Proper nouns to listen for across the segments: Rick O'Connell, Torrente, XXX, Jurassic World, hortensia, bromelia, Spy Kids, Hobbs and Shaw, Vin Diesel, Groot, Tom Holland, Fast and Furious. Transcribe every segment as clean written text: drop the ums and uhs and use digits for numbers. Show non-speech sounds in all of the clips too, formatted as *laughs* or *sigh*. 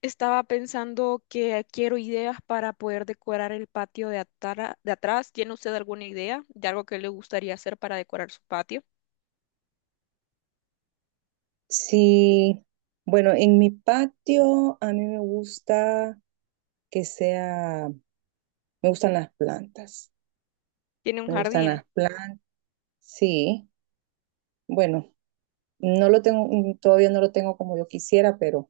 Estaba pensando que quiero ideas para poder decorar el patio de atrás. ¿Tiene usted alguna idea de algo que le gustaría hacer para decorar su patio? Sí, bueno, en mi patio a mí me gusta que sea, me gustan las plantas, Tiene un me gustan jardín. las plantas, sí, bueno, no lo tengo, todavía no lo tengo como yo quisiera, pero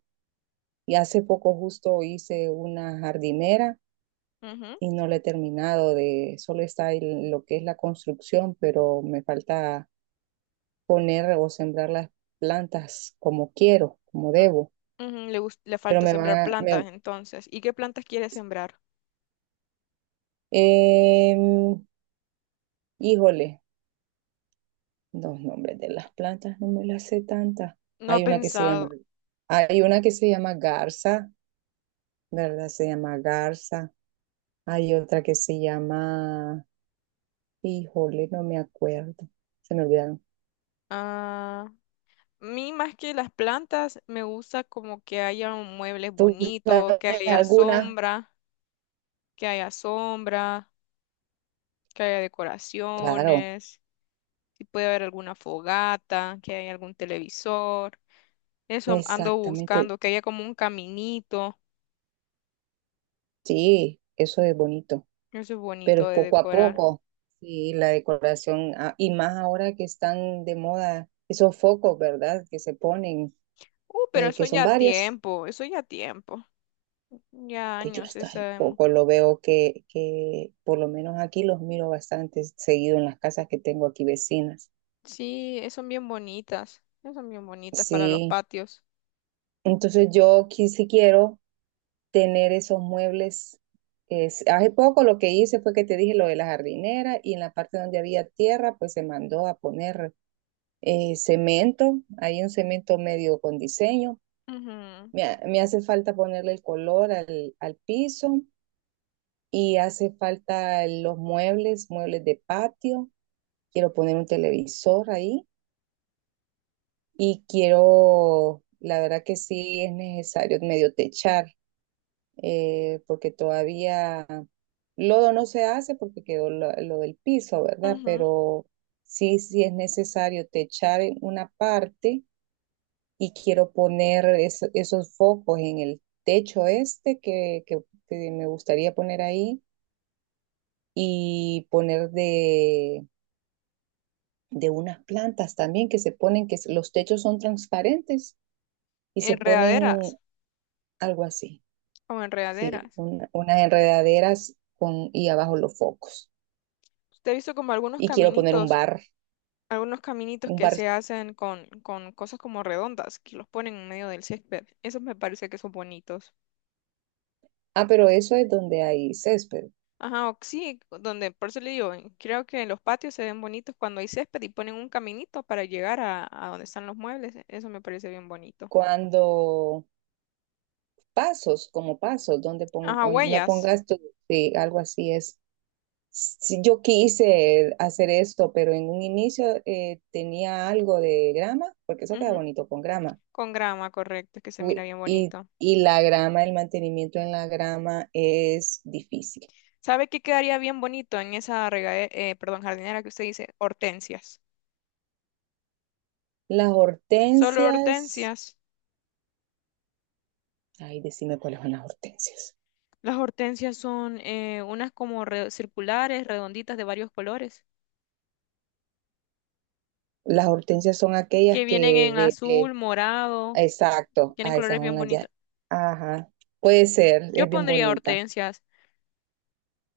y hace poco justo hice una jardinera Ujú. y no la he terminado solo está ahí lo que es la construcción, pero me falta poner o sembrar las plantas como quiero, como u- debo, Le pero falta me van sembrar a, plantas me, entonces. ¿Y qué plantas quiere sembrar? Em, híjole, los nombres de las plantas no me las sé tantas. No ha Hay una que se llama, pensado. hay una que se llama garza, ¿verdad? Se llama garza. Hay otra que se llama, híjole, no me acuerdo. Se me olvidaron. Ah, a mí más que las plantas, me gusta como que haya un muebles ¿Tú bonitos, que sabes haya alguna? sombra, que haya sombra, que haya Claro, decoraciones. Si puede haber alguna fogata, que haya algún televisor. Eso ando exactamente. buscando, que haya como un caminito. Sí, eso es bonito, Eso es pero bonito es de poco a decorar. poco. Sí, la decoración, ah, y más ahora que están de moda esos focos, ¿verdad? Que se ponen Pero eso que son ya varias, tiempo, eso ya tiempo. Ya pues yo años, ya hasta hace sabemos. poco lo veo que por lo menos aquí los miro bastante seguido en las casas que tengo aquí vecinas. Sí, son bien bonitas. Son bien bonitas para los Sí, patios. entonces sí quiero tener esos muebles. Hace poco lo que hice fue que te dije lo de la jardinera y en la parte donde había tierra, pues se mandó a poner cemento, hay un cemento medio con diseño. Ujú, Me hace falta ponerle el color al piso y hace falta los muebles, muebles de patio. Quiero poner un televisor ahí y quiero, la verdad que sí es necesario medio techar, porque todavía lodo no se hace porque quedó lo del piso, ¿verdad? ujú. Pero sí, sí es necesario techar en una parte y quiero poner esos focos en el techo este que me gustaría poner ahí y poner de unas plantas también que se ponen, que los techos son transparentes y se Enredaderas ponen algo así, o sí, enredaderas. Unas enredaderas con, y abajo los focos. Usted ha visto como algunos Y quiero poner caminitos, algunos caminitos un que bar, se hacen con cosas como redondas, que los ponen en medio del césped. Esos me parece que son bonitos. ah, pero eso es donde hay césped. Ajá, o sí, donde, por eso le digo, creo que los patios se ven bonitos cuando hay césped y ponen un caminito para llegar a donde están los muebles. Eso me parece bien bonito. Cuando pasos, como pasos, donde Ajá, no huellas. pongas tu, sí, algo así es. Sí, yo quise hacer esto, pero en un inicio tenía algo de grama, porque eso queda Ujú, bonito con grama. con grama, correcto, que se mira Uy, bien Y, bonito. y la grama, el mantenimiento en la grama es difícil. ¿Sabe qué quedaría bien bonito en esa regadera, perdón, jardinera que usted dice? Hortensias. Las Solo hortensias, hortensias. ay, decime cuáles son las hortensias. Las hortensias son unas como circulares, redonditas de varios colores, Las hortensias son aquellas que vienen que en de- azul, morado, exacto, tienen ah esas colores son bien las ya. bonitos. Ajá, puede ser, Yo es bien pondría bonita. hortensias.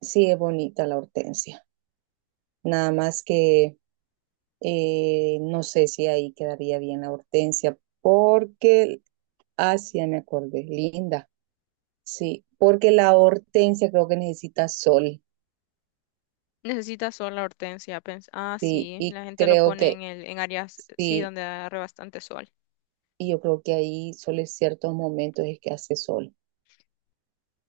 Sí, es bonita la hortensia. Nada más que no sé si ahí quedaría bien la hortensia, porque, ah, sí, ya me acordé, linda. Sí, porque la hortensia creo que necesita sol, Necesitas sol la hortensia. Ah, sí, sí, y la gente lo creo pone que en áreas, sí, sí, donde agarre bastante sol. y yo creo que ahí solo en ciertos momentos es que hace sol,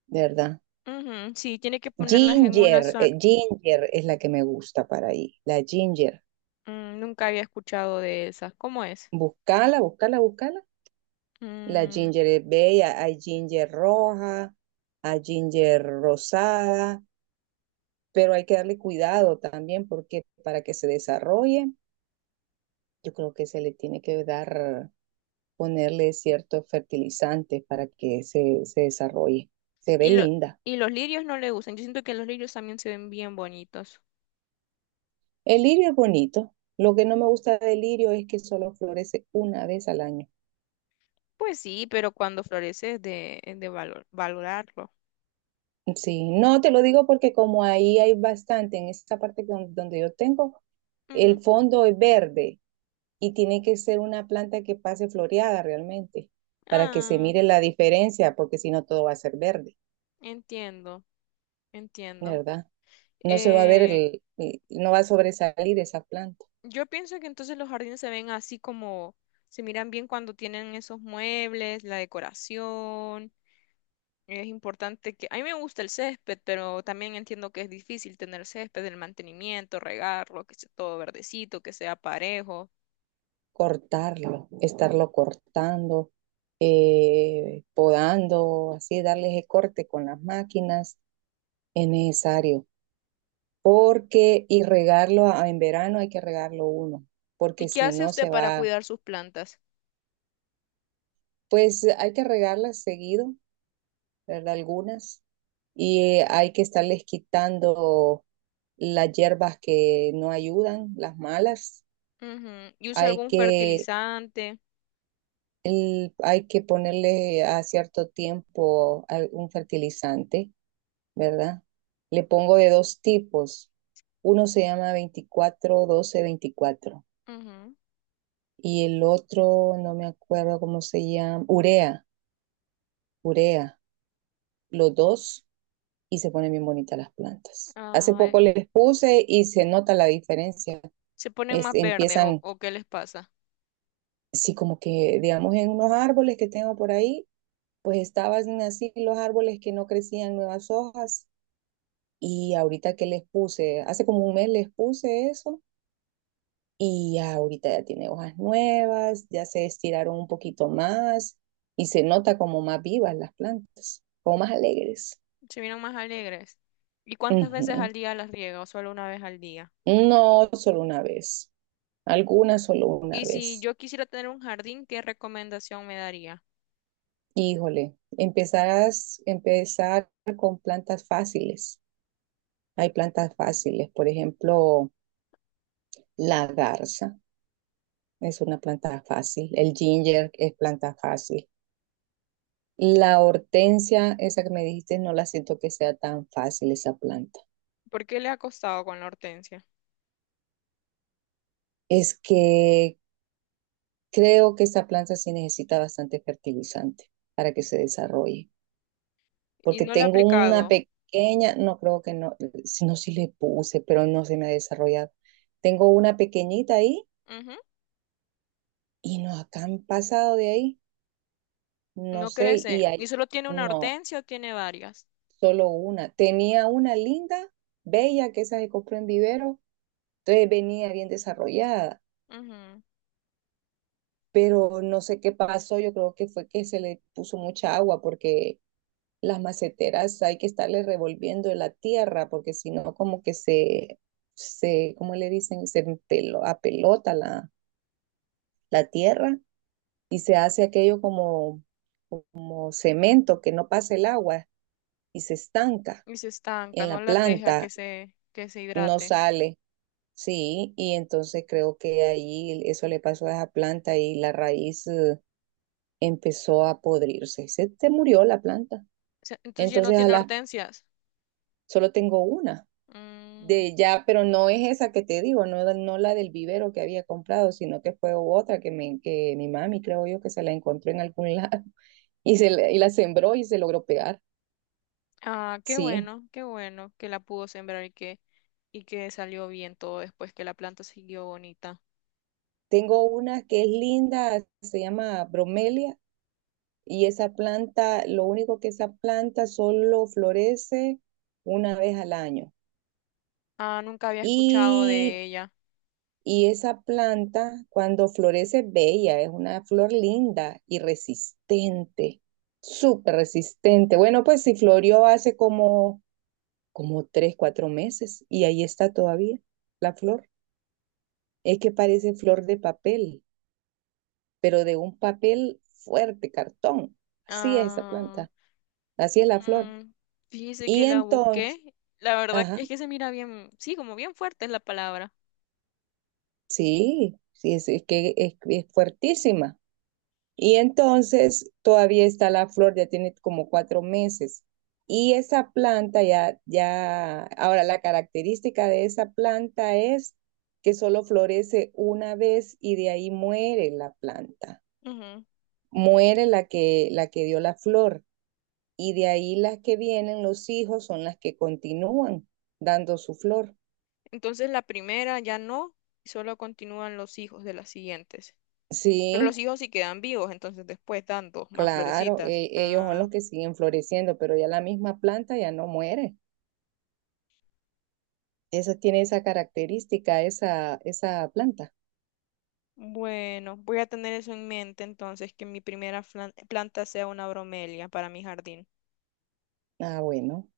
de ¿verdad? Ujú, sí, tiene que ponerlas en una Ginger, zona. Ginger es la que me gusta para ahí, la ginger. Mm, nunca había escuchado de esas. ¿Cómo es? Buscala, buscala, buscala. La Mm. ginger es bella, hay ginger roja, hay ginger rosada, pero hay que darle cuidado también porque para que se desarrolle. Yo creo que se le tiene que dar, ponerle ciertos fertilizantes para que se desarrolle. Se ve y, lo- linda. y los lirios no le gustan. Yo siento que los lirios también se ven bien bonitos. El lirio es bonito. Lo que no me gusta del lirio es que solo florece una vez al año. Pues sí, pero cuando florece es de valorarlo. Sí, no te lo digo porque como ahí hay bastante, en esta parte donde yo tengo, Ujú. el fondo es verde y tiene que ser una planta que pase floreada realmente para que se Ah, mire la diferencia, porque si no todo va a ser verde, entiendo, entiendo. ¿verdad? No se va a ver, Eh, no va a sobresalir esa planta. yo pienso que entonces los jardines se ven así como se miran bien cuando tienen esos muebles, la decoración. Es importante que... A mí me gusta el césped, pero también entiendo que es difícil tener césped, el mantenimiento, regarlo, que sea todo verdecito, que sea parejo. Cortarlo, estarlo cortando, podando, así, darle ese corte con las máquinas es necesario. Porque, y regarlo en verano hay que regarlo uno, ¿Y porque qué si hace no usted se para va, cuidar sus plantas? pues hay que regarlas seguido, ¿verdad? Algunas, y hay que estarles quitando las hierbas que no ayudan, las malas. Ujú. ¿Y usa Hay algún que fertilizante? Hay que ponerle a cierto tiempo un fertilizante, ¿verdad? Le pongo de dos tipos. Uno se llama 24-12-24 Ujú. y el otro, no me acuerdo cómo se llama, urea, urea, los dos y se ponen bien bonitas las plantas. Hace Ah, poco les puse y se nota la diferencia. ¿se ponen más verdes Empiezan, o qué les pasa? sí, como que, digamos, en unos árboles que tengo por ahí, pues estaban así los árboles que no crecían nuevas hojas. Y ahorita que les puse, hace como un mes les puse eso y ya ahorita ya tiene hojas nuevas, ya se estiraron un poquito más y se nota como más vivas las plantas, como más alegres. Se miran más alegres. ¿Y cuántas veces Ujú. al día las riega o solo una vez al día? Y, No solo una vez, algunas solo una y si vez. yo quisiera tener un jardín, ¿qué recomendación me daría? Híjole, empezás, empezar con plantas fáciles. Hay plantas fáciles, por ejemplo, la garza es una planta fácil, el ginger es planta fácil. La hortensia, esa que me dijiste, no la siento que sea tan fácil esa planta. ¿Por qué le ha costado con la hortensia? Es que creo que esa planta sí necesita bastante fertilizante para que se desarrolle. Y Porque no le ha tengo una aplicado. pequeña, no creo que no, si no, sí le puse, pero no se me ha desarrollado. Tengo una pequeñita ahí Ujú. y no, acá han pasado de ahí, no No sé, y crece. ¿Y hay, solo tiene una no, hortensia o tiene varias? solo una. Tenía una linda, bella, que esa que compré en vivero, entonces venía bien desarrollada Ujú. pero no sé qué pasó, yo creo que fue que se le puso mucha agua porque las maceteras hay que estarle revolviendo la tierra porque si no como que ¿cómo le dicen? Se pelo, apelota la tierra y se hace aquello como, como cemento que no pasa el agua y se estanca Y se estanca, en la no las deja que planta, que se no hidrate. sale. Sí, y entonces creo que ahí eso le pasó a esa planta y la raíz empezó a podrirse. Se murió la planta. O sea, entonces ya no Entonces, tiene hortensias. solo tengo una Mm. de ya, pero no es esa que te digo, no, no la del vivero que había comprado, sino que fue otra que mi mami, creo yo, que se la encontró en algún *laughs* lado y, y la sembró y se logró pegar. Ah, Sí, qué bueno que la pudo sembrar y que salió bien todo después que la planta siguió bonita. tengo una que es linda, se llama bromelia y esa planta, lo único que esa planta solo florece una vez al año. Ah, nunca había escuchado Y de ella. Y esa planta, cuando florece, es bella, es una flor linda y resistente, súper resistente. Bueno, pues si florió hace como 3, 4 meses y ahí está todavía la flor. Es que parece flor de papel, pero de un papel fuerte, cartón. Así es esa Ah, planta, así es la flor. mm, fíjese Y que la entonces, busqué. La verdad ajá, es que se mira bien, sí, como bien fuerte es la palabra. sí, sí, es que es fuertísima. Y entonces todavía está la flor, ya tiene como 4 meses. Y esa planta ahora la característica de esa planta es que solo florece una vez y de ahí muere la planta, Ujú. muere la que dio la flor. Y de ahí las que vienen, los hijos, son las que continúan dando su flor. Entonces la primera ya no, y solo continúan los hijos de las siguientes. Pero los Sí, hijos sí quedan vivos, entonces después dan dos más claro, florecitas. Ellos son Ah. los que siguen floreciendo, pero ya la misma planta ya no muere. Esa tiene esa característica, esa planta. Bueno, voy a tener eso en mente entonces, que mi primera planta sea una bromelia para mi jardín. Ah, bueno.